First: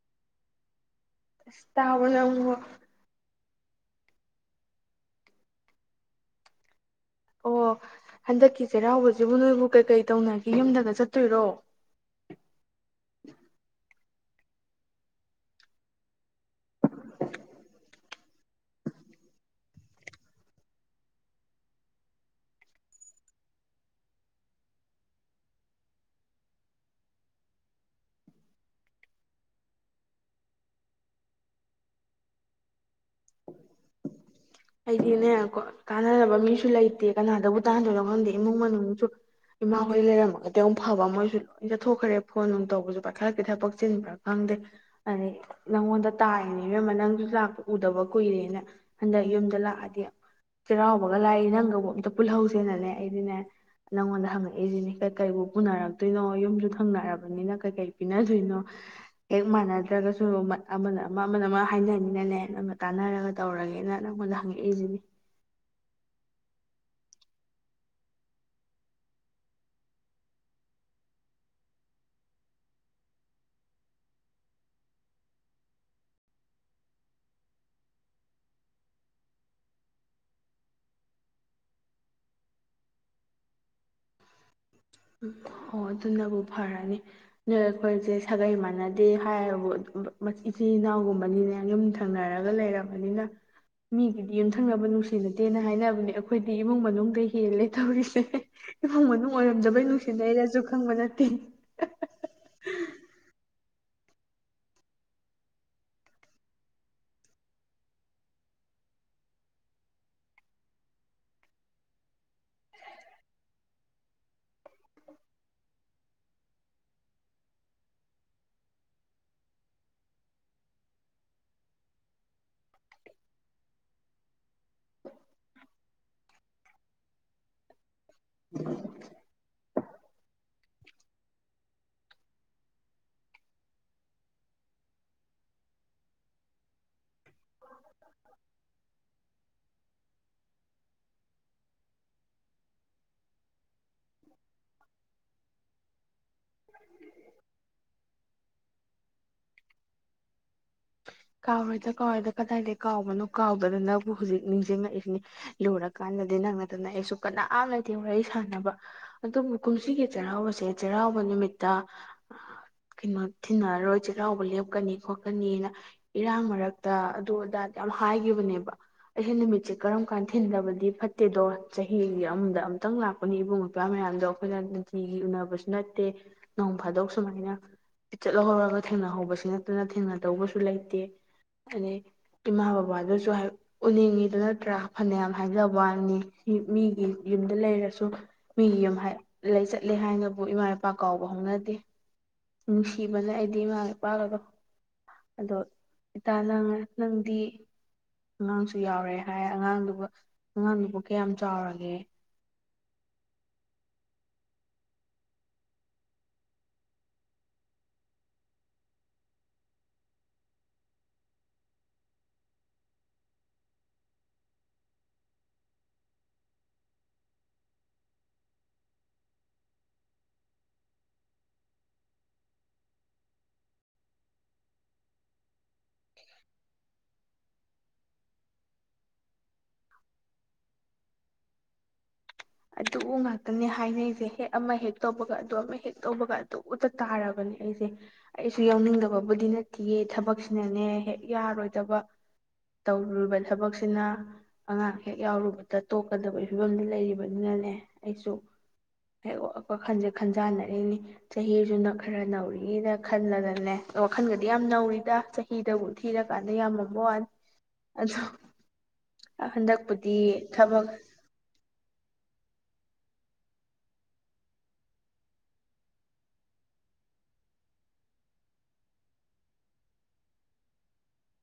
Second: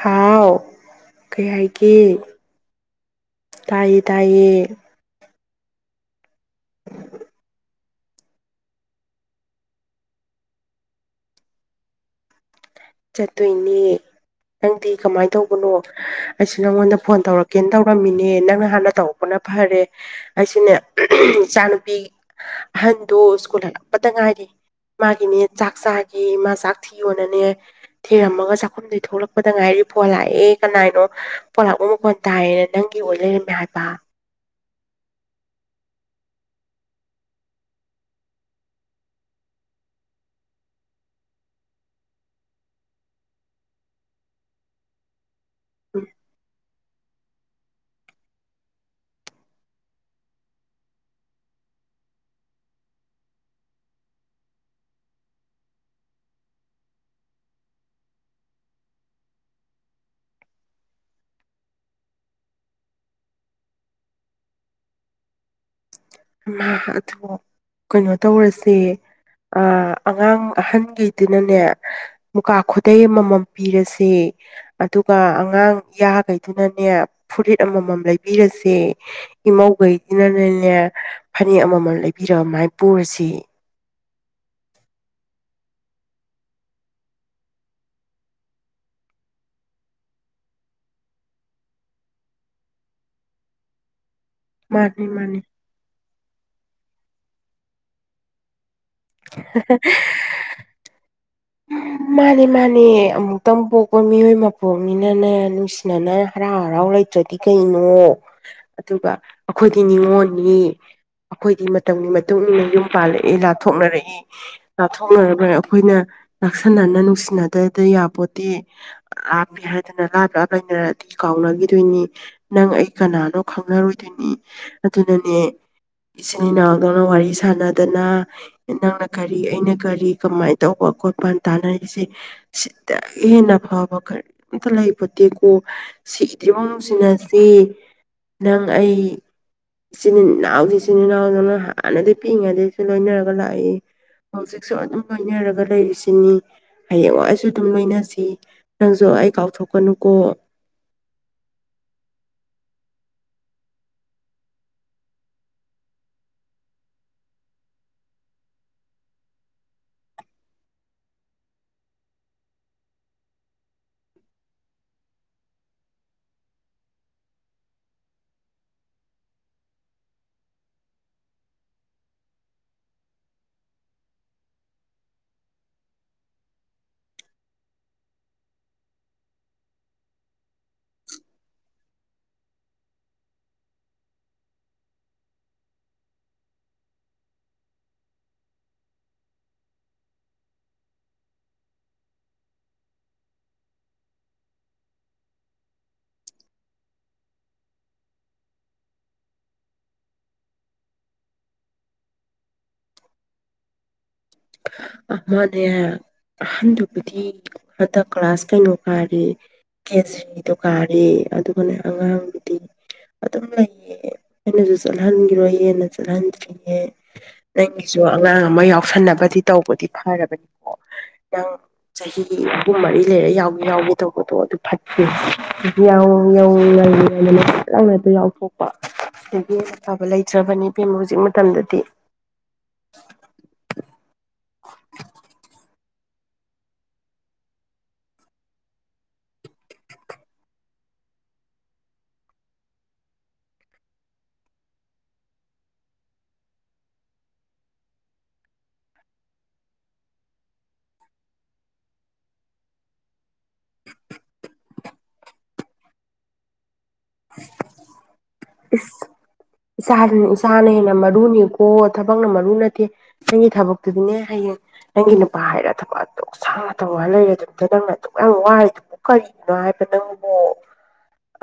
ꯍꯥꯎ ꯀꯩ ꯍꯥꯏꯒꯦ ꯇꯕꯔꯣ ꯅꯪꯕꯨ ꯇꯥꯏꯌꯦ ꯇꯥꯏꯌꯦ ꯑꯣ ꯍꯟꯗꯛꯀꯤ ꯆꯩꯔꯥꯎꯕꯁꯤꯕꯨ ꯅꯣꯏꯕꯨ ꯀꯩꯀꯩ ꯇꯧꯅꯒꯦ ꯌꯨꯝꯗꯒ ꯆꯠꯇꯣꯏꯔꯣ ꯆꯠꯇꯣꯏꯅꯦ ꯅꯪꯗꯤ ꯀꯃꯥꯏꯅ ꯇꯧꯕꯅꯣ ꯑꯩꯁꯨ ꯅꯪꯉꯣꯟꯗ ꯐꯣꯟ ꯇꯧꯔꯛꯀꯦꯅ ꯇꯧꯔꯝꯃꯤꯅꯦ ꯅꯪꯅ ꯍꯥꯟꯅ ꯇꯧꯔꯛꯄꯅ ꯐꯔꯦ ꯑꯩꯁꯨꯅꯦ ꯏꯆꯥ ꯅꯨꯨꯄꯤ ꯑꯍꯟꯗꯣ ꯁ꯭ꯀꯨꯜ ꯍꯜꯂꯛꯄꯗ ꯉꯥꯏꯔꯤ ꯃꯥꯒꯤꯅꯦ ꯆꯥꯛ ꯆꯥꯒꯦ ꯏꯃꯥ ꯆꯥꯛ ꯊꯤꯌꯣꯅꯅꯦ ꯊꯨꯔꯝꯃꯒ ꯆꯥꯛꯈꯨꯝꯗꯩꯩ ꯊꯣꯛꯂꯛꯄꯗ ꯉꯥꯏꯔꯤ ꯐꯣꯟ ꯂꯥꯛꯑꯦ ꯀꯅꯥꯅꯣ ꯐꯣꯟ ꯂꯥꯛꯄ ꯃꯈꯣꯟ ꯇꯥꯏꯌꯦꯅ ꯅꯪꯒꯤ ꯑꯣꯏ ꯂꯩꯔꯝꯃꯦ ꯍꯥꯏꯕ ꯑꯩꯗꯤꯅꯦ ꯇꯥꯟꯅꯔꯕ ꯃꯤꯁꯨ ꯂꯩꯇꯦ ꯀꯅꯥꯗꯕꯨ ꯇꯥꯟꯅꯗꯣꯏꯅꯣ ꯈꯪꯗꯦ ꯏꯃꯨꯡ ꯃꯅꯨꯡꯁꯨ ꯏꯃꯥꯍꯣꯏ ꯂꯩꯔꯝꯃꯒꯗꯤ ꯑꯃꯨꯛ ꯐꯕ ꯃꯣꯏꯁꯨ ꯂꯣꯏ ꯆꯠꯊꯣꯛꯈ꯭ꯔꯦ ꯐꯣꯟ ꯅꯨꯡ ꯇꯧꯕꯁꯨ ꯄꯥꯏꯈꯠꯂꯛ ꯀꯩꯊꯛꯄꯛ ꯆꯤꯟꯕ꯭ꯔꯥ ꯈꯪꯗꯦ ꯑꯗꯒꯤ ꯅꯉꯣꯟꯗ ꯇꯥꯏꯅꯦ ꯏꯅꯝꯃ ꯂꯥꯛꯄ ꯎꯗꯕ ꯀꯨꯏꯔꯦꯅ ꯍꯟꯗꯛ ꯌꯨꯝ ꯂꯥꯛꯑꯗꯤ ꯆꯩꯔꯥꯎꯕꯒ ꯂꯥꯏꯔꯤ ꯅꯪꯒꯕꯨ ꯑꯝꯇ ꯄꯨꯜꯍꯧꯁꯦꯅꯅꯦ ꯑꯩꯗꯤꯅꯦ ꯅꯪꯉꯣꯟꯗ ꯍꯪꯉꯛꯏꯁꯤꯅꯦ ꯀ ꯀꯩ ꯄꯨꯅꯔꯛꯇꯣꯏꯅꯣ ꯌꯨꯝꯁꯨ ꯊꯪꯅꯔꯕꯅꯤꯅ ꯀꯩꯀꯩ ꯄꯤꯅꯗꯣꯏꯅꯣ ꯍꯦꯛ ꯃꯥꯟꯅꯗ꯭ꯔꯒꯁꯨ ꯑꯃꯅ ꯑꯃ ꯑꯃꯅ ꯑꯃ ꯍꯥꯏꯅꯅꯤꯅꯅꯦ ꯅ ꯇꯥꯟꯅꯔꯒ ꯇꯧꯔꯒꯦꯅ ꯅꯪꯉꯣꯟꯗ ꯍꯪꯉꯛꯏꯁꯤꯅꯦ ꯏꯃꯥ ꯑꯗꯣ ꯀꯩꯅꯣ ꯇꯧꯔꯁꯦ ꯑꯉꯥꯡ ꯑꯍꯟꯈꯩꯗꯨꯅꯅꯦ ꯃꯨꯀꯥ ꯈꯨꯗꯩ ꯑꯃꯃꯝ ꯄꯤꯔꯁꯦ ꯑꯗꯨꯒ ꯑꯉꯥꯡ ꯏꯌꯥꯈꯩꯗꯨꯅꯅꯦ ꯐꯨꯔꯤꯠ ꯑꯃꯃꯝ ꯂꯩꯕꯤꯔꯁꯦ ꯏꯃꯧꯈꯩꯗꯨꯅꯅꯦ ꯐꯅꯦꯛ ꯑꯃꯃꯝ ꯂꯩꯕꯤꯔꯕ ꯑꯃꯥꯏꯅ ꯄꯨꯔꯁꯦ ꯑꯣ ꯑꯗꯨꯅꯕꯨ ꯐꯔꯅꯤ ꯅꯣꯏ ꯑꯩꯈꯣꯏꯁꯦ ꯁꯥꯒꯩ ꯃꯥꯟꯅꯗꯦ ꯍꯥꯏꯕꯨ ꯏꯆꯤꯜ ꯏꯅꯥꯎꯒꯨꯝꯕꯅꯤꯅ ꯌꯨꯝ ꯊꯪꯅꯔꯒ ꯂꯩꯔꯕꯅꯤꯅ ꯃꯤ ꯑꯗꯨꯗꯤ ꯌꯨꯝꯊꯪꯅꯕ ꯃꯥꯅꯤ ꯃꯥꯅꯤ ꯅꯨꯡꯁꯤꯅꯗꯦꯅ ꯍꯥꯏꯅꯕꯅꯦ ꯑꯩꯈꯣꯏꯗꯤ ꯏꯃꯨꯡ ꯃꯅꯨꯡ ꯍꯦꯜꯂꯦ ꯊꯧꯔꯤꯁꯦ ꯏꯃꯨꯡ ꯃꯅꯨꯡ ꯑꯣꯏ ꯑꯣꯏꯔꯝꯗꯕꯩ ꯅꯨꯡꯁꯤꯅꯩꯔꯁꯨ ꯈꯪꯗꯦ ꯃꯥꯅꯦ ꯃꯥꯅꯦ ꯑꯃꯨꯛꯇꯪ ꯄꯣꯛꯄ ꯃꯤꯑꯣꯏ ꯃꯄꯣꯛꯅꯤꯅꯅꯦ ꯅꯨꯡꯁꯤꯅꯅ ꯍꯔꯥꯎ ꯍꯔꯥꯎ ꯂꯩꯇ꯭ꯔꯗꯤ ꯀꯩꯅꯣ ꯑꯗꯨꯒ ꯑꯩꯈꯣꯏꯗꯤ ꯅꯤꯉꯣꯟꯅꯤ ꯑꯩꯈꯣꯏꯗꯤ ꯃꯇꯝꯒꯤ ꯃꯇꯨꯡ ꯏꯟꯅ ꯌꯨꯝ ꯄꯥꯜꯂꯛꯏ ꯂꯥꯞꯊꯣꯛꯅꯔꯛꯏ ꯂꯥꯞꯊꯣꯛꯅꯔꯒ ꯑꯩꯈꯣꯏꯅ ꯂꯥꯛꯁꯟꯅꯅ ꯅꯨꯡꯁꯤꯅꯗꯗ ꯌꯥꯄꯣꯠꯇꯦ ꯂꯥꯞꯃꯤ ꯍꯥꯏꯗꯅ ꯂꯥꯞ ꯂꯥꯞ ꯂꯩꯅꯔꯗꯤ ꯀꯥꯎꯅꯈꯤꯗꯣꯏꯅꯤ ꯅꯪ ꯑꯩ ꯀꯅꯥꯅꯣ ꯈꯪꯅꯔꯣꯏꯗꯣꯏꯅꯤ ꯑꯗꯨꯅꯅꯦ ꯏꯆꯤꯟ ꯏꯅꯥꯎꯗꯧꯅ ꯋꯥꯔꯤ ꯁꯥꯟꯅꯗꯅ ꯅꯪꯅ ꯀꯔꯤ ꯀꯔꯤ ꯑꯩꯅ ꯀꯔꯤ ꯀꯃꯥꯏꯅ ꯇꯧꯕ ꯈꯣꯠꯄ ꯃꯄꯥꯟ ꯇꯥꯟꯅꯔꯤꯁꯦ ꯁꯤꯗꯒꯤ ꯍꯦꯟꯅ ꯐꯕ ꯀꯔꯤꯝꯇ ꯂꯩ ꯄꯣꯠꯇꯦꯀꯣ ꯁꯤꯗ꯭ꯔꯤ ꯃꯁꯤ ꯑꯁꯤ ꯅꯪ ꯑꯩ ꯏꯆꯤꯟ ꯏꯅꯥꯎꯗꯤ ꯏꯆꯤꯟ ꯏꯅꯥꯎꯗꯣ ꯅꯪ ꯍꯥꯟꯅꯗꯤ ꯄꯤꯛꯏꯉꯩꯗꯩꯁꯨ ꯂꯣꯏꯅꯔꯒ ꯂꯥꯛꯏ ꯍꯧꯖꯤꯛꯁꯨ ꯑꯗꯨꯝ ꯂꯣꯏꯅꯔꯒ ꯂꯩ ꯁꯤꯅꯤ ꯍꯌꯦꯡ ꯋꯥꯏꯁꯨ ꯑꯗꯨꯝ ꯂꯣꯏꯅꯁꯤ ꯅꯪꯁꯨ ꯑꯩ ꯀꯥꯎꯊꯣꯛꯀꯅꯨꯀꯣ ꯀꯥꯎꯔꯣꯏꯗ ꯀꯥꯎꯔꯣꯏꯗ ꯀꯗꯥꯏꯗꯒꯤ ꯀꯥꯎꯕꯅꯣ ꯀꯥꯎꯗꯗꯅꯕꯨ ꯍꯧꯖꯤꯛ ꯅꯤꯡꯁꯤꯡꯉꯛꯏꯁꯤꯅꯤ ꯂꯨꯔꯀꯥꯟꯗꯗꯤ ꯅꯪ ꯅꯠꯇꯅ ꯑꯩꯁꯨ ꯀꯅꯥꯝ ꯂꯩꯇꯦ ꯋꯥꯔꯤ ꯁꯥꯟꯅꯕ ꯑꯗꯨꯕꯨ ꯀꯨꯝꯁꯤꯒꯤ ꯆꯩꯔꯥꯎꯕꯁꯦ ꯆꯩꯔꯥꯎꯕ ꯅꯨꯃꯤꯠꯇ ꯀꯩꯅꯣ ꯊꯤꯅꯔꯔꯣꯏ ꯆꯩꯔꯥꯎꯕ ꯂꯦꯞꯀꯅꯤ ꯈꯣꯠꯀꯅꯤꯅ ꯏꯔꯥꯡ ꯃꯔꯛꯇ ꯑꯗꯨ ꯑꯗꯥꯗ ꯌꯥꯝ ꯍꯥꯏꯈꯤꯕꯅꯦꯕ ꯑꯩꯁꯦ ꯅꯨꯃꯤꯠꯁꯦ ꯀꯔꯝ ꯀꯥꯟꯗ ꯊꯤꯟꯗꯕꯗꯤ ꯐꯠꯇꯦꯗꯣ ꯆꯍꯤꯒꯤ ꯑꯃꯗ ꯑꯝꯇꯪ ꯂꯥꯛꯄꯅꯤ ꯏꯕꯨꯡ ꯃꯧꯄ꯭ ꯋꯥꯃꯌꯥꯝꯗꯣ ꯑꯩꯈꯣꯏꯅ ꯅꯨꯡꯇꯤꯒꯤ ꯎꯅꯕꯁꯨ ꯅꯠꯇꯦ ꯅꯣꯡ ꯐꯥꯗꯣꯛ ꯁꯨꯃꯥꯏꯅꯤ ꯆꯠ ꯂꯧꯍꯧꯔꯒ ꯊꯦꯡꯅꯍꯧꯕꯁꯤ ꯅꯠꯇꯅ ꯊꯦꯡꯅꯗꯧꯕꯁꯨ ꯂꯩꯇꯦ ꯑꯗꯩ ꯏꯃꯥ ꯕꯕꯥꯗꯨꯁꯨ ꯎꯅꯤꯡꯉꯤꯗꯨ ꯅꯠꯇ꯭ꯔꯥ ꯐꯅꯌꯥꯝ ꯍꯥꯏꯖ ꯋꯥꯅꯤ ꯃꯤꯒꯤ ꯌꯨꯝꯗ ꯂꯩꯔꯁꯨ ꯃꯤꯒꯤ ꯌꯨꯝ ꯂꯩ ꯆꯠꯂꯦ ꯍꯥꯏꯅꯕꯨ ꯏꯃꯥ ꯏꯄꯥ ꯀꯥꯎꯕ ꯍꯧꯅꯗꯦ ꯅꯨꯡꯁꯤꯕꯅ ꯑꯩꯗꯤ ꯏꯃꯥ ꯏꯄꯥꯒꯗꯣ ꯑꯗꯣ ꯏꯇꯥ ꯅꯪ ꯅꯪꯗꯤ ꯑꯉꯥꯡꯁꯨ ꯌꯥꯎꯔꯦ ꯍꯥꯏ ꯑꯉꯥꯡꯗꯨꯕꯨ ꯑꯉꯥꯡꯗꯨꯕꯨ ꯀꯌꯥꯝ ꯆꯥꯎꯔꯒꯦ ꯑꯃꯅꯦ ꯑꯍꯟꯗꯨꯕꯨꯗꯤ ꯍꯟꯗꯛ ꯀ꯭ꯂꯥꯁ ꯀꯩꯅꯣ ꯀꯥꯔꯦ ꯀꯦꯖꯤꯗꯣ ꯀꯥꯔꯦ ꯑꯗꯨꯒꯅꯦ ꯑꯉꯥꯡꯕꯨꯗꯤ ꯑꯗꯨꯝ ꯂꯩꯌꯦ ꯑꯩꯅꯁꯨ ꯆꯠꯍꯟꯈꯤꯔꯣꯏ ꯍꯦꯟꯅ ꯆꯠꯍꯟꯗ꯭ꯔꯤꯌꯦ ꯅꯪꯒꯤꯁꯨ ꯑꯉꯥꯡ ꯑꯃ ꯌꯥꯎꯁꯟꯅꯕ ꯗꯤ ꯇꯧꯕꯗꯤ ꯐꯔꯕꯅꯤꯀꯣ ꯌꯥꯥꯡ ꯆꯍꯤ ꯑꯍꯨꯝ ꯃꯔꯤ ꯂꯩꯔꯦ ꯌꯥꯎꯏ ꯌꯥꯎꯒꯦ ꯇꯧꯕꯗꯣ ꯑꯗꯨ ꯐꯠꯇꯦ ꯌꯥꯎ ꯌꯥꯎ ꯉꯜꯂꯤꯉꯩꯗ ꯐꯠ ꯂꯥꯎꯅ ꯌꯥꯎꯊꯣꯛꯄ ꯑꯗꯒꯤ ꯐꯕ ꯂꯩꯇ꯭ꯔꯕꯅꯤ ꯍꯧꯖꯤꯛ ꯃꯇꯝꯗꯗꯤ ꯑꯗꯨ ꯉꯥꯛꯇꯅꯦ ꯍꯥꯏꯅꯩꯁꯦ ꯍꯦꯛ ꯑꯃ ꯍꯦꯛ ꯇꯧꯕꯒ ꯑꯗꯨ ꯍꯦꯛ ꯇꯧꯕꯒ ꯑꯗꯨꯗ ꯇꯥꯔꯕꯅꯦ ꯑꯩꯁꯦ ꯑꯩꯁꯨ ꯌꯥꯎꯅꯤꯡꯗꯕꯕꯨꯗꯤ ꯅꯠꯇꯦꯌꯦ ꯊꯕꯛꯁꯤꯅꯅꯦ ꯍꯦꯛ ꯌꯥꯔꯣꯏꯗꯕ ꯇꯧꯔꯨꯔꯤꯕ ꯊꯕꯛꯁꯤꯅ ꯑꯉꯥꯡ ꯍꯦꯛ ꯌꯥꯎꯔꯨꯕꯗ ꯇꯣꯛꯀꯗꯕ ꯐꯤꯕꯝꯗ ꯂꯩꯔꯤꯕ ꯕꯅꯤꯅꯅꯦ ꯑꯩꯁꯨ ꯍꯦꯛ ꯋꯥꯈꯜꯁꯦ ꯈꯟꯖꯥꯟꯅꯔꯤꯅꯤ ꯆꯍꯤꯁꯨꯅ ꯈꯔ ꯅꯧꯔꯤꯅ ꯈꯜꯂꯗꯅꯦ ꯋꯥꯈꯜꯒꯗꯤ ꯌꯥꯝ ꯅꯧꯔꯤꯗ ꯆꯍꯤꯗꯕꯨ ꯊꯤꯔꯀꯥꯟꯗ ꯌꯥꯝ [unintelligible] ꯏꯁ ꯏꯁꯥ ꯏꯁꯥꯅ ꯊꯕꯛ ꯍꯦꯟꯅ ꯃꯔꯨꯅꯤꯀꯣ ꯊꯕꯛꯅ ꯃꯔꯨ ꯑꯗꯨ ꯅꯠꯇꯦ ꯅꯪꯒꯤ ꯊꯕꯛꯇꯨꯗꯤꯅꯦ ꯍꯌꯦꯡ ꯅꯪꯒꯤ ꯅꯨꯄꯥ ꯍꯥꯏꯔ ꯊꯕꯛ ꯑꯗꯨ ꯁꯥꯡꯅ ꯇꯧꯔꯒ ꯂꯩꯔꯦ ꯗꯨꯝꯇ ꯅꯪꯅ ꯑꯗꯨꯛ ꯌꯥꯝ ꯋꯥꯔꯤꯗꯨꯕꯨ ꯀꯔꯤꯒꯤꯅꯣ ꯍꯥꯏꯕ ꯅꯪꯕꯨ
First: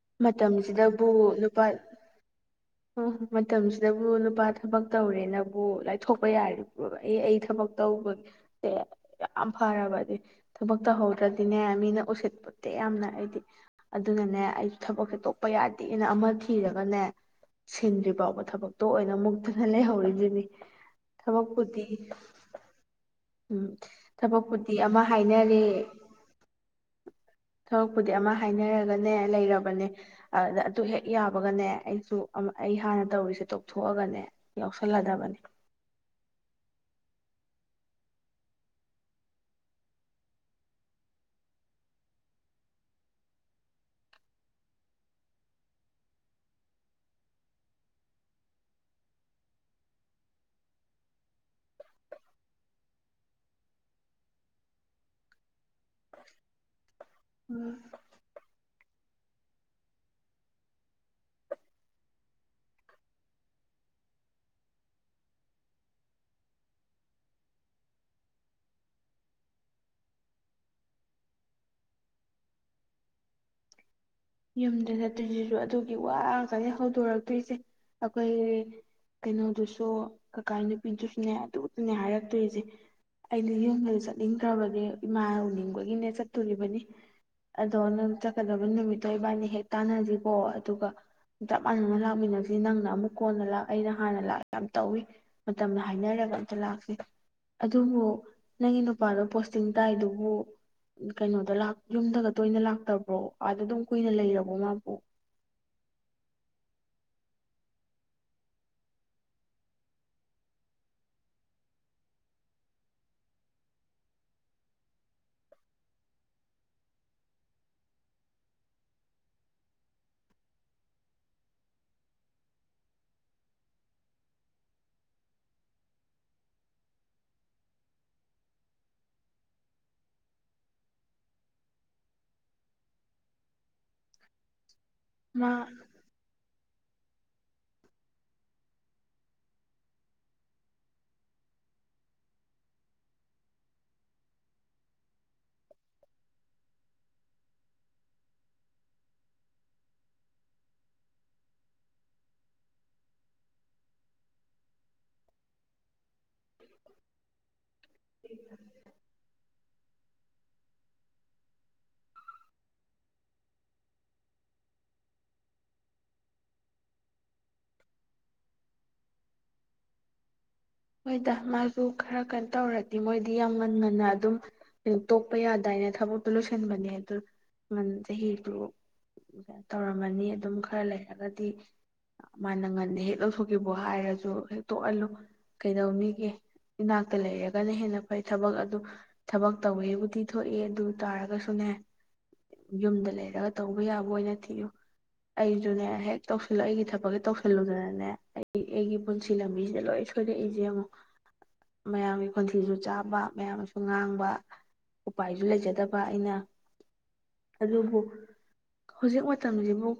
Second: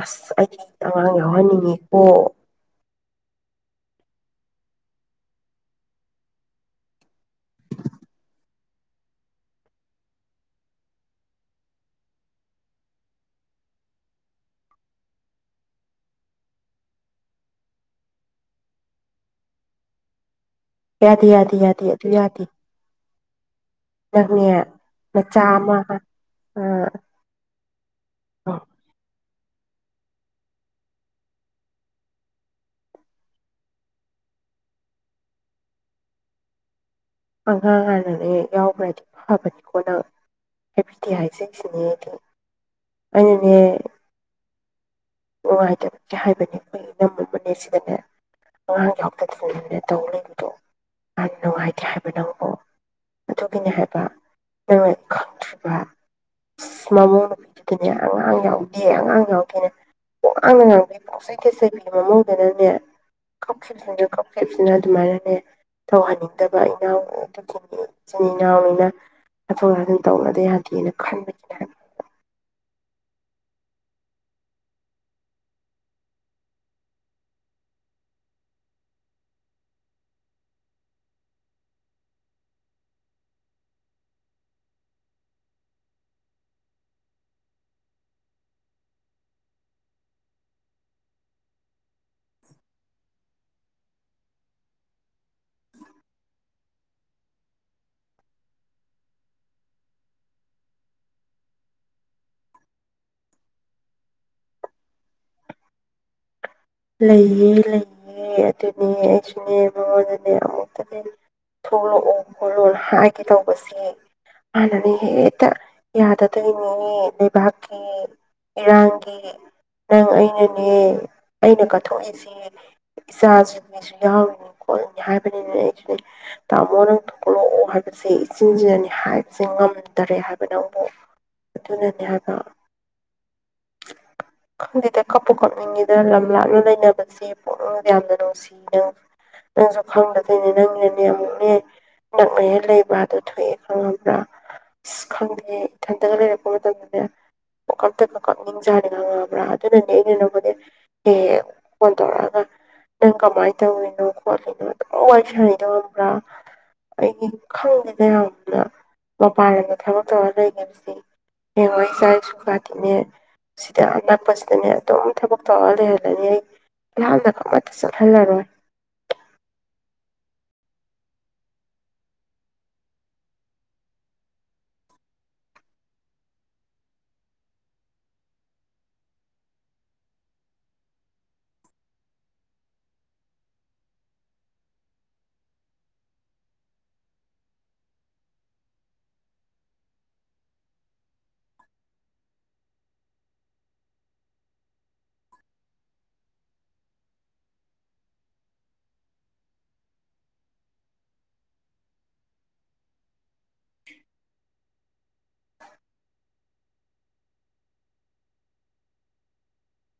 ꯑꯁ ꯑꯩ ꯃꯇꯝꯁꯤꯗꯕꯨ ꯑꯉꯥꯡ ꯌꯥꯎꯍꯟꯅꯤꯡꯉꯦ ꯑꯣ ꯃꯇꯝꯁꯤꯗꯕꯨ ꯅꯨꯄꯥ ꯊꯕꯛ ꯇꯧꯔꯦꯅꯕꯨ ꯂꯥꯏꯊꯣꯛꯄ ꯌꯥꯔꯤꯕꯣ ꯑꯩ ꯑꯩ ꯊꯕꯛ ꯇꯧꯕꯁꯦ ꯌꯥꯝ ꯐꯔꯕꯗꯤ ꯊꯕꯛ ꯇꯧꯍꯧꯗ꯭ꯔꯗꯤꯅꯦ ꯃꯤꯅ ꯎꯁꯤꯠꯄꯣꯠꯇꯦ ꯌꯥꯝꯅ ꯑꯩꯗꯤ ꯑꯗꯨꯅꯅꯦ ꯑꯩ ꯊꯕꯛꯁꯦ ꯇꯣꯛꯄ ꯌꯥꯗꯦꯅ ꯑꯃ ꯊꯤꯔꯒꯅꯦ ꯁꯤꯟꯗ꯭ꯔꯤ ꯐꯥꯎꯕ ꯊꯕꯛꯇꯣ ꯑꯣꯏꯅ ꯃꯨꯛꯇꯨꯅ ꯂꯩꯍꯧꯔꯤꯁꯤꯅꯤ ꯌꯥꯗꯦ ꯌꯥꯗꯦ ꯌꯥꯗꯦ ꯊꯕꯛꯄꯨꯗꯤ ꯑꯗꯨ ꯌꯥꯗꯦ ꯎꯝ ꯅꯪꯅꯦ ꯊꯕꯛꯄꯨꯗꯤ ꯑꯃ ꯅꯆꯥ ꯍꯥꯏꯅꯔꯦ ꯑꯃ ꯊꯕꯛꯄꯨꯗꯤ ꯑꯃ ꯍꯥꯏꯅꯔꯒꯅꯦ ꯂꯩꯔ ꯑꯗꯨ ꯑꯗꯨ ꯍꯦꯛ ꯌꯥꯕꯒꯅꯦ ꯑꯩꯁꯨ ꯑꯩ ꯍꯥꯟꯅ ꯇꯧꯔꯤꯁꯦ ꯇꯣꯛꯊꯣꯛꯑꯒꯅꯦ ꯌꯥꯎꯁꯜꯂꯗꯕꯅꯦ ꯑꯉꯥꯡ ꯍꯥꯟꯅꯅꯦ ꯌꯥꯎꯕ꯭ꯔꯗꯤ ꯐꯕꯅꯤꯀꯣꯅꯪ ꯍꯥꯏꯕꯤꯗꯦ ꯍꯥꯏꯁꯤꯡꯁꯤꯅꯦꯗꯤ ꯑꯩꯅꯅꯦ ꯅꯨꯡꯉꯥꯏꯇꯕꯒꯤ ꯍꯥꯏꯕꯅꯦ ꯑꯩꯈꯣꯏꯒꯤ ꯏꯅꯝꯃ ꯑꯃ ꯁꯤꯗꯅꯦ ꯑꯉꯥꯡ ꯌꯥꯎꯗꯗꯅꯅꯦ ꯇꯧ ꯂꯩꯕꯗꯣ ꯌꯥꯝ ꯅꯨꯡꯉꯥꯏꯇꯦ ꯍꯥꯏꯕ ꯅꯪꯕꯣ ꯑꯗꯨꯒꯤꯅꯦ ꯍꯥꯏꯕ ꯅꯪꯅ ꯈꯪꯗ꯭ꯔꯤꯕ [unintelligible] ꯎꯝ ꯑꯉꯥꯡ ꯌꯥꯎꯗꯦ ꯑꯉꯥꯡ [unintelligible] [unintelligible] ꯄꯪꯆꯩꯗ ꯆꯩꯕꯤꯕ ꯃꯅꯨꯡꯗꯅꯅꯦ ꯀꯞꯈꯕꯁꯤꯅ ꯀꯞꯈꯤꯕꯁꯤꯅ ꯑꯗꯨꯃꯥꯏꯅꯅꯦ ꯇꯧꯍꯟꯅꯤꯡꯗꯕ ꯏꯅꯥꯎ ꯑꯗꯨꯒꯤ ꯏꯆꯤꯟ ꯏꯅꯥꯎꯅꯤꯅ ꯍꯥꯊꯣꯛ ꯍꯥꯥꯖꯤꯟ ꯇꯧꯅꯗ ꯌꯥꯗꯦꯅ ꯈꯟꯕꯒꯤꯅ ꯍꯥꯏꯕ ꯌꯨꯝꯗ ꯆꯠꯇꯣꯏꯁꯤꯁꯨ ꯑꯗꯨꯒꯤ ꯋꯥꯒ ꯍꯧꯗꯣꯔꯛꯇꯣꯏꯁꯦ ꯑꯩꯈꯣꯏꯒꯤ ꯀꯩꯅꯣꯗꯨꯁꯨ ꯀꯀꯥ ꯅꯨꯄꯤꯗꯨꯁꯨꯅꯦ ꯑꯗꯨꯗꯨꯅꯦ ꯍꯥꯏꯔꯛꯇꯣꯏꯁꯦ ꯑꯩꯅ ꯌꯨꯝꯗꯨꯗ ꯆꯠꯅꯤꯡꯗ꯭ꯔꯕꯅꯦ ꯏꯃꯥ ꯎꯅꯤꯡꯕꯒꯤꯅꯦ ꯆꯠꯇꯣꯔꯤꯕꯅꯤ ꯑꯗꯣ ꯅꯪ ꯆꯠꯀꯗꯕ ꯅꯨꯃꯤꯠ ꯑꯗꯣ ꯏꯕꯥꯅꯤ ꯍꯦꯛ ꯇꯥꯟꯅꯁꯤꯀꯣ ꯑꯗꯨꯒ ꯆꯞ ꯃꯥꯟꯅꯅ ꯂꯥꯛꯃꯤꯟꯅꯁꯤ ꯅꯪꯅ ꯑꯃꯨꯛ ꯀꯣꯟꯅ ꯂꯥꯛ ꯑꯩꯅ ꯍꯥꯟꯅ ꯂꯥꯛ ꯌꯥꯝ ꯇꯧꯋꯤ ꯃꯇꯝꯗ ꯍꯥꯏꯅꯔꯒ ꯑꯝꯇ ꯂꯥꯛꯁꯤ ꯑꯗꯨꯕꯨ ꯅꯪꯒꯤ ꯅꯨꯄꯥꯗꯣ ꯄꯣꯁꯇꯤꯡ ꯇꯥꯏꯗꯨꯕꯨ ꯀꯩꯅꯣꯗ ꯂꯥꯛ ꯌꯨꯝꯗꯒ ꯇꯣꯏꯅ ꯂꯥꯛꯇꯕ꯭ꯔꯣ ꯑꯗ ꯑꯗꯨꯝ ꯀꯨꯏꯅ ꯂꯩꯔꯕꯣ ꯃꯥꯕꯨ ꯂꯩꯌꯦ ꯂꯩꯌꯦ ꯑꯗꯨꯅꯦ ꯑꯩꯁꯨꯅꯦ ꯃꯉꯣꯟꯗꯅꯦ ꯑꯃꯨꯛꯇꯅꯦ ꯊꯣꯛꯂꯛꯑꯣ ꯈꯣꯠꯂꯣꯅ ꯍꯥꯏꯒꯦ ꯇꯧꯕꯁꯦ ꯍꯥꯟꯅꯅꯦ ꯍꯦꯛꯇ ꯌꯥꯗꯗꯣꯏꯅꯦ ꯂꯩꯕꯥꯛꯀꯤ ꯏꯔꯥꯡꯒꯤ ꯅꯪ ꯑꯩꯅꯅꯦ ꯑꯩꯅ ꯀꯠꯊꯣꯛꯏꯁꯤ ꯏꯆꯥꯁꯤꯡ ꯃꯤꯁꯨ ꯌꯥꯎꯔꯤꯅꯤ ꯈꯣꯠꯂꯤꯅꯤ ꯍꯥꯏꯕꯅꯤꯅꯅꯦ ꯑꯩꯁꯨꯅꯦ ꯇꯥꯃꯣ ꯅꯪ ꯊꯣꯛꯂꯛꯑꯣ ꯍꯥꯏꯕꯁꯦ ꯏꯆꯤꯟꯁꯤꯅꯅꯦ ꯍꯥꯏꯕꯁꯦ ꯉꯝꯗꯔꯦ ꯍꯥꯏꯕ ꯅꯪꯕꯣ ꯑꯗꯨꯅꯅꯦ ꯍꯥꯏꯕ ꯈꯪꯗꯦꯗ ꯀꯞꯄꯨ ꯃꯥ ꯀꯞꯅꯤꯡꯢꯗ ꯂꯩꯅꯕꯁꯦ ꯄꯨꯛꯅꯤꯡ ꯌꯥꯝꯅ ꯅꯨꯡꯁꯤ ꯅꯪ ꯅꯪꯁꯨ ꯈꯪꯗꯗꯣꯏꯅꯦ ꯅꯪꯅꯅꯦ ꯑꯃꯨꯛꯅꯦ ꯅꯛꯅꯍꯦ ꯂꯩꯕ꯭ꯔꯥ ꯑꯗꯨꯣ ꯊꯣꯛꯑꯦ ꯈꯪꯉꯕ꯭ꯔꯥ ꯑꯁ ꯈꯪꯗꯦ ꯏꯊꯟꯇꯒ ꯂꯩꯔꯛꯄ ꯃꯇꯝꯗꯅꯦ ꯄꯀꯝꯇ ꯀꯞꯅꯤꯡꯖꯥꯅꯤ ꯈꯪꯉꯕ꯭ꯔꯥ ꯑꯗꯨꯅꯅꯦ ꯑꯩꯅ ꯅꯪꯉꯣꯟ ꯍꯦ ꯐꯣꯟ ꯇꯧꯔꯛꯑꯒ ꯅꯪ ꯀꯃꯥꯏꯅ ꯇꯧꯔꯤꯅꯣ ꯈꯣꯠꯂꯤꯅꯣ ꯑꯗꯨꯝ ꯋꯥꯔꯤ ꯁꯥꯟꯅꯩꯗꯣ [unintelligible] ꯑꯩꯒꯤ ꯈꯪꯗꯦꯗ ꯌꯥꯝꯅ ꯃꯄꯥꯟꯂꯝꯗ ꯊꯕꯛ ꯇꯧꯔ ꯂꯩꯒꯤꯕꯁꯦ ꯍꯌꯦꯡꯋꯥꯏ ꯏꯆꯥ ꯏꯁꯨ ꯀꯥꯇꯤꯅꯦ ꯁꯤꯗ ꯑꯅꯛꯄꯁꯤꯗꯅꯦ ꯑꯗꯨꯝ ꯊꯕꯛ ꯇꯧꯔ [unintelligible] ꯂꯥꯞꯅꯒ ꯑꯃꯠꯇ ꯆꯠꯍꯜꯂꯔꯣꯏ ꯍꯣꯏꯗ ꯃꯥꯁꯨ ꯈꯔ ꯀꯩꯅꯣ ꯇꯧꯔꯗꯤ ꯃꯣꯏꯗꯤ ꯌꯥꯝ ꯉꯟꯅ ꯉꯟꯅ ꯑꯗꯨꯝ ꯍ ꯇꯣꯛꯄ ꯌꯥꯗꯥꯏꯅ ꯊꯕꯛꯇꯨ ꯂꯣꯏꯁꯤꯟꯕꯅꯦ ꯑꯗꯨ ꯉ ꯆꯍꯤꯗꯨ ꯇꯧꯔꯝꯃꯅꯤ ꯑꯗꯨꯝ ꯈꯔ ꯂꯩꯔꯒꯗꯤ ꯃꯥꯅ ꯉꯟꯅ ꯍꯦꯛ ꯂꯧꯊꯣꯛꯈꯤꯕꯣ ꯍꯥꯏꯔꯁꯨ ꯍꯦꯛ ꯇꯣꯛꯍꯜꯂꯨ ꯀꯩꯗꯧꯅꯤꯒꯦ ꯏꯅꯥꯛꯇ ꯂꯩꯔꯒꯅ ꯍꯦꯟꯅ ꯐꯩ ꯊꯕꯛ ꯑꯗꯨ ꯊꯕꯛ ꯇꯧꯋꯦꯕꯨꯗꯤ ꯊꯣꯛꯏ ꯑꯗꯨ ꯇꯥꯔꯒꯁꯨꯅꯦ ꯌꯨꯝꯗ ꯂꯩꯔꯒ ꯇꯧꯕ ꯌꯥꯕ ꯑꯣꯏꯅ ꯊꯤꯌꯨ ꯑꯩꯁꯨꯅꯦ ꯍꯦꯛ ꯇꯧꯁꯤꯜꯂꯛ ꯑꯩꯒꯤ ꯊꯕꯛꯀꯤ ꯇꯧꯁꯤꯜꯂꯨꯗꯅꯅꯦ ꯑꯩꯒꯤ ꯑꯩꯒꯤ ꯄꯨꯟꯁꯤ ꯂꯝꯕꯤꯁꯤꯗ ꯂꯣꯏ ꯁ ꯀꯣꯏꯔꯛꯏꯁꯦ ꯑꯃꯨꯛ ꯃꯌꯥꯝꯒꯤ ꯈꯣꯟꯊꯤꯁꯨ ꯆꯥꯕ ꯃꯌꯥꯝꯁꯨ ꯉꯥꯡꯕ ꯎꯄꯥꯏꯁꯨ ꯂꯩꯖꯗꯕ ꯑꯩꯅ ꯑꯗꯨꯕꯨ ꯍꯧꯖꯤꯛ ꯃꯇꯝꯁꯤꯕꯨꯨꯛ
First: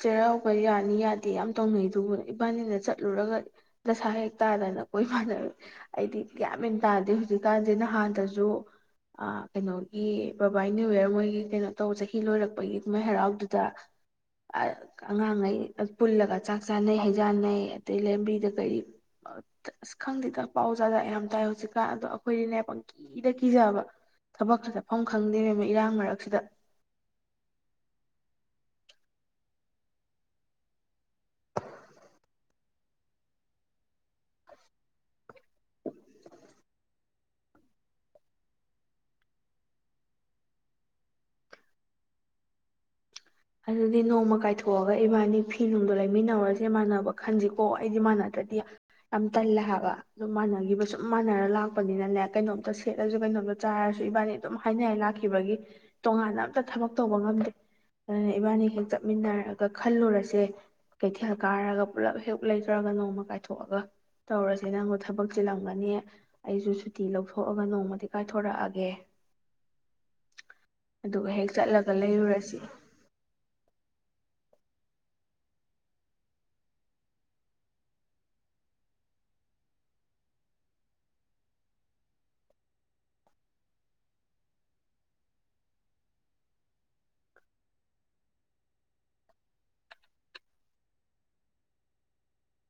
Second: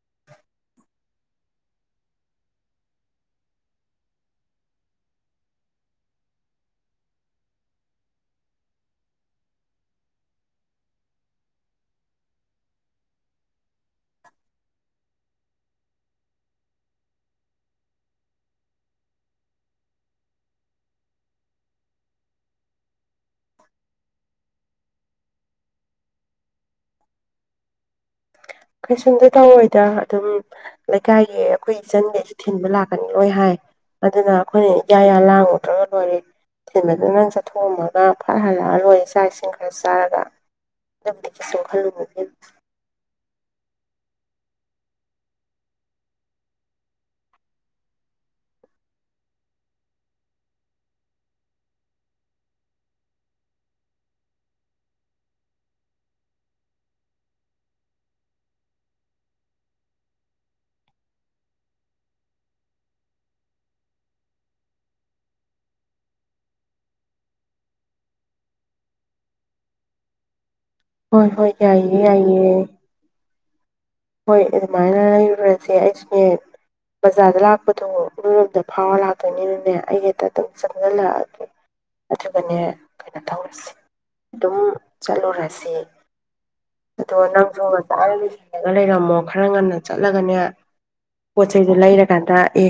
ꯆꯩꯔꯥꯎꯕ ꯌꯥꯅꯤ ꯌꯥꯗꯦ ꯌꯥꯝ ꯇꯧꯅꯩ ꯑꯗꯨꯕꯨ ꯏꯕꯥꯅꯤꯅ ꯆꯠꯂꯨꯔꯒ ꯗꯁꯥ ꯍꯦꯛ ꯇꯥꯗꯅ ꯀꯣꯏꯃꯥꯟꯅ ꯑꯩꯗꯤ ꯒ꯭ꯌꯥꯟ ꯃꯦꯟ ꯇꯥꯗꯦ ꯍꯧꯖꯤꯛꯀꯥꯟꯁꯦ ꯅꯍꯥꯟꯗꯁꯨ ꯀꯩꯅꯣꯒꯤ ꯕꯕꯥꯏ ꯅ꯭ꯌꯨ ꯌꯔ ꯃꯣꯏꯒꯤ ꯀꯩꯅꯣ ꯇꯧꯕ ꯆꯍꯤ ꯂꯣꯏꯔꯛꯄꯒꯤ ꯀꯨꯝꯍꯩ ꯍꯔꯥꯎꯗꯨꯗ ꯑꯉꯥꯡꯈꯩ ꯄꯨꯜꯂꯒ ꯆꯥꯛ ꯆꯥꯅꯩ ꯍꯩꯖꯥꯟꯅꯩ ꯑꯗꯩ ꯂꯝꯕꯤꯗ ꯀꯔꯤ ꯑꯁ ꯈꯪꯗꯦꯗ ꯄꯥꯎ ꯖꯥꯠ ꯖꯥꯠ ꯌꯥꯝ ꯇꯥꯏ ꯍꯧꯖꯤꯛꯀꯥꯟ ꯑꯗꯣ ꯑꯈꯣꯏꯗꯤꯅꯦ ꯄꯪꯀꯤꯗ ꯀꯤꯖꯕ ꯊꯕꯛꯀ ꯆꯠꯐꯝ ꯈꯪꯗꯦ ꯏꯔꯥꯡ ꯃꯔꯛꯁꯤꯗ ꯀꯩꯁꯨꯝꯇ ꯇꯧꯔꯣꯏꯗ ꯑꯗꯨꯝ ꯂꯩꯀꯥꯏꯒꯤ ꯑꯩꯈꯣꯏ ꯏꯆꯟꯒꯩꯁꯨ ꯊꯤꯟꯕ ꯂꯥꯛꯀꯅꯤ ꯂꯣꯏ ꯍꯥꯏ ꯑꯗꯨꯅ ꯑꯩꯈꯣꯏꯅ ꯌꯥ ꯌꯥ ꯂꯥꯡꯉꯨꯗ꯭ꯔꯒ ꯂꯣꯏꯔꯦ ꯊꯤꯟꯕꯗꯨꯅ ꯅꯪ ꯆꯠꯊꯣꯛꯑꯝꯃꯒ ꯐꯠ ꯍꯜꯂꯛꯑ ꯂꯣꯏꯔꯦ ꯆꯥꯛ ꯏꯁꯤꯡ ꯈꯔ ꯆꯥꯔꯒ ꯑꯗꯨꯕꯨꯗꯤ ꯀꯩꯁꯨꯝ ꯈꯜꯂꯨꯅꯨ ꯑꯗꯨꯗꯤ ꯅꯣꯡꯃ ꯀꯥꯏꯊꯣꯛꯑꯒ ꯏꯕꯥꯅꯤ ꯐꯤ ꯅꯨꯡꯗꯣ ꯂꯩꯃꯤꯟꯅꯩꯔꯁꯦ ꯏꯃꯥꯟꯅꯕ ꯈꯟꯁꯤꯀꯣ ꯑꯩꯗꯤ ꯃꯥꯟꯅꯗ꯭ꯔꯗꯤ ꯌꯥꯝ ꯇꯜꯂꯦ ꯍꯥꯏꯕ ꯑꯗꯨ ꯃꯥꯟꯅꯈꯤꯕ ꯁꯨꯝ ꯃꯥꯟꯅꯔꯒ ꯂꯥꯛꯈꯤꯕꯒꯤ ꯀꯩꯅꯣꯝꯇ ꯁꯦꯠꯂꯁꯨ ꯀꯩꯅꯣꯝꯇ ꯆꯥꯔꯁꯨ ꯏꯕꯥꯅꯤ ꯑꯗꯨꯝ ꯍꯥꯏꯅꯔ ꯂꯥꯛꯈꯤꯕꯒꯤ ꯇꯣꯉꯥꯟꯅ ꯑꯝꯇ ꯊꯕꯛ ꯇꯧꯕ ꯉꯝꯗꯦ ꯑꯗꯨꯅ ꯏꯕꯥꯅꯤ ꯍꯦꯛ ꯆꯠꯃꯤꯟꯅꯔꯒ ꯈꯜꯂꯨꯔꯁꯦ ꯀꯩꯊꯦꯜ ꯀꯥꯔꯒ ꯄꯨꯜꯂꯞ ꯍꯦꯛ ꯂꯩꯈ꯭ꯔꯒ ꯅꯣꯡꯃ ꯀꯥꯏꯊꯣꯛꯑꯒ ꯇꯧꯔꯁꯦ ꯅꯪꯕꯨ ꯊꯕꯛ ꯆꯤꯜꯂꯝꯒꯅꯤ ꯑꯩꯁꯨ ꯁꯨꯇꯤ ꯂꯧꯊꯣꯛꯑꯒ ꯅꯣꯡꯃꯗꯤ ꯀꯥꯏꯊꯣꯔꯛꯑꯒꯦ ꯍꯣꯏ ꯑꯗꯨꯒ ꯍꯦꯛ ꯍꯣꯏ ꯆꯠꯂꯒ ꯌꯥꯏꯌꯦ ꯌꯥꯏꯌꯦ ꯂꯩꯔꯨꯔꯁꯤ ꯍꯣꯏ ꯑꯗꯨꯃꯥꯏꯅ ꯂꯩꯔꯨꯔꯁꯦ ꯑꯩꯁꯨꯅꯦ ꯕꯖꯥꯔꯗ ꯂꯥꯛꯄꯗꯣ ꯅꯣꯏꯔꯣꯝꯗ ꯐꯥꯎꯔ ꯂꯥꯛꯇꯣꯏꯅꯤꯅꯅꯦ ꯑꯩ ꯍꯦꯛꯇ ꯑꯗꯨꯝ ꯆꯪꯖꯤꯜꯂꯛꯑꯒꯦ ꯑꯗꯨꯒꯅꯦ ꯀꯩꯅꯣ ꯇꯧꯔꯁꯦ ꯑꯗꯨꯝ ꯆꯠꯂꯨꯔꯁꯦ ꯑꯗꯣ ꯅꯪꯁꯨ ꯉꯟꯇ ꯒ ꯂꯩꯔꯝꯃꯣ ꯈꯔ ꯉꯟꯅ ꯆꯠꯂꯒꯅꯦ ꯄꯣꯠ ꯆꯩꯩꯗ ꯂꯩꯔꯀꯥꯟꯗ ꯑꯦ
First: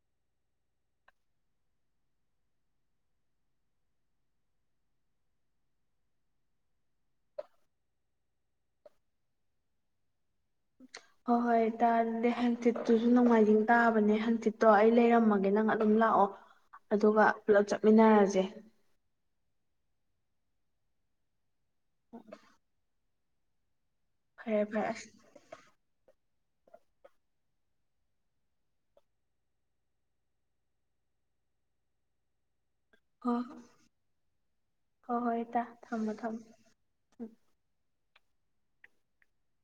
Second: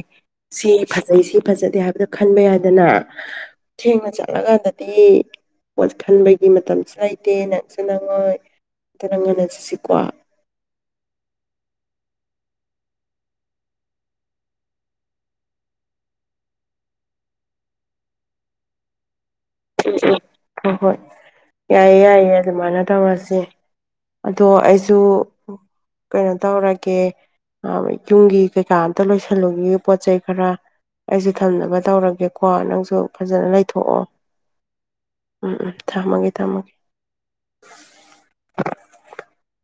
ꯁꯤ ꯐꯖꯩ ꯁꯤ ꯐꯖꯗꯦ ꯍꯥꯏꯕꯗꯣ ꯈꯟꯕ ꯌꯥꯏꯗꯅ ꯊꯦꯡꯅ ꯆꯠꯂꯀꯥꯟꯗꯗꯤ ꯄꯣꯠ ꯈꯟꯕꯒꯤ ꯃꯇꯝꯁꯨ ꯂꯩꯇꯦ ꯅꯪꯁꯨ ꯅꯪꯉꯣꯏ ꯑꯗꯨꯅ ꯉꯟꯅ ꯆꯠꯁꯤꯀꯣ ꯍꯣꯏ ꯍꯣꯏ ꯇꯥꯗꯤ ꯍꯥꯡꯆꯤꯠꯇꯨꯁꯨ ꯅꯣꯡꯃꯥꯏꯖꯤꯡ ꯇꯥꯕꯅꯦ ꯍꯥꯡꯆꯤꯠꯇꯣ ꯑꯩ ꯂꯩꯔꯝꯃꯒꯦ ꯅꯪ ꯑꯗꯨꯝ ꯂꯥꯛꯑꯣ ꯑꯗꯨꯒ ꯄꯨꯂꯞ ꯆꯠꯃꯤꯟꯅꯔꯁꯦ ꯎꯝ ꯎꯝ ꯍꯣꯏ ꯍꯣꯏ ꯌꯥꯏꯌꯦ ꯌꯥꯏꯌꯦ ꯑꯗꯨ ꯃꯥꯅ ꯇꯧꯔꯁꯤ ꯑꯗꯣ ꯐꯔꯦ ꯐꯔꯦ ꯑꯩꯁꯨ ꯑꯁ ꯀꯩꯅꯣ ꯇꯧꯔꯒꯦ ꯌꯨꯝꯒꯤ ꯀꯩꯀꯥ ꯑꯝꯇ ꯂꯣꯏꯁꯜꯂꯨꯒ ꯄꯣꯠ ꯆꯩꯩ ꯈꯔ ꯑꯩꯁꯨ ꯊꯝꯅꯕ ꯇꯧꯔꯒꯦꯀꯣ ꯅꯪ ꯁꯨ ꯍꯣꯏ ꯐꯖꯅ ꯂꯩꯊꯣꯛꯑꯣ ꯍꯣꯏ ꯍꯣꯏ ꯎꯝ ꯏꯇꯥ ꯎꯝ ꯊꯝꯃꯣ ꯊꯝꯃꯒꯦ ꯊꯝꯃꯣ ꯊꯝꯃꯒꯦ ꯎꯝ [unintelligible]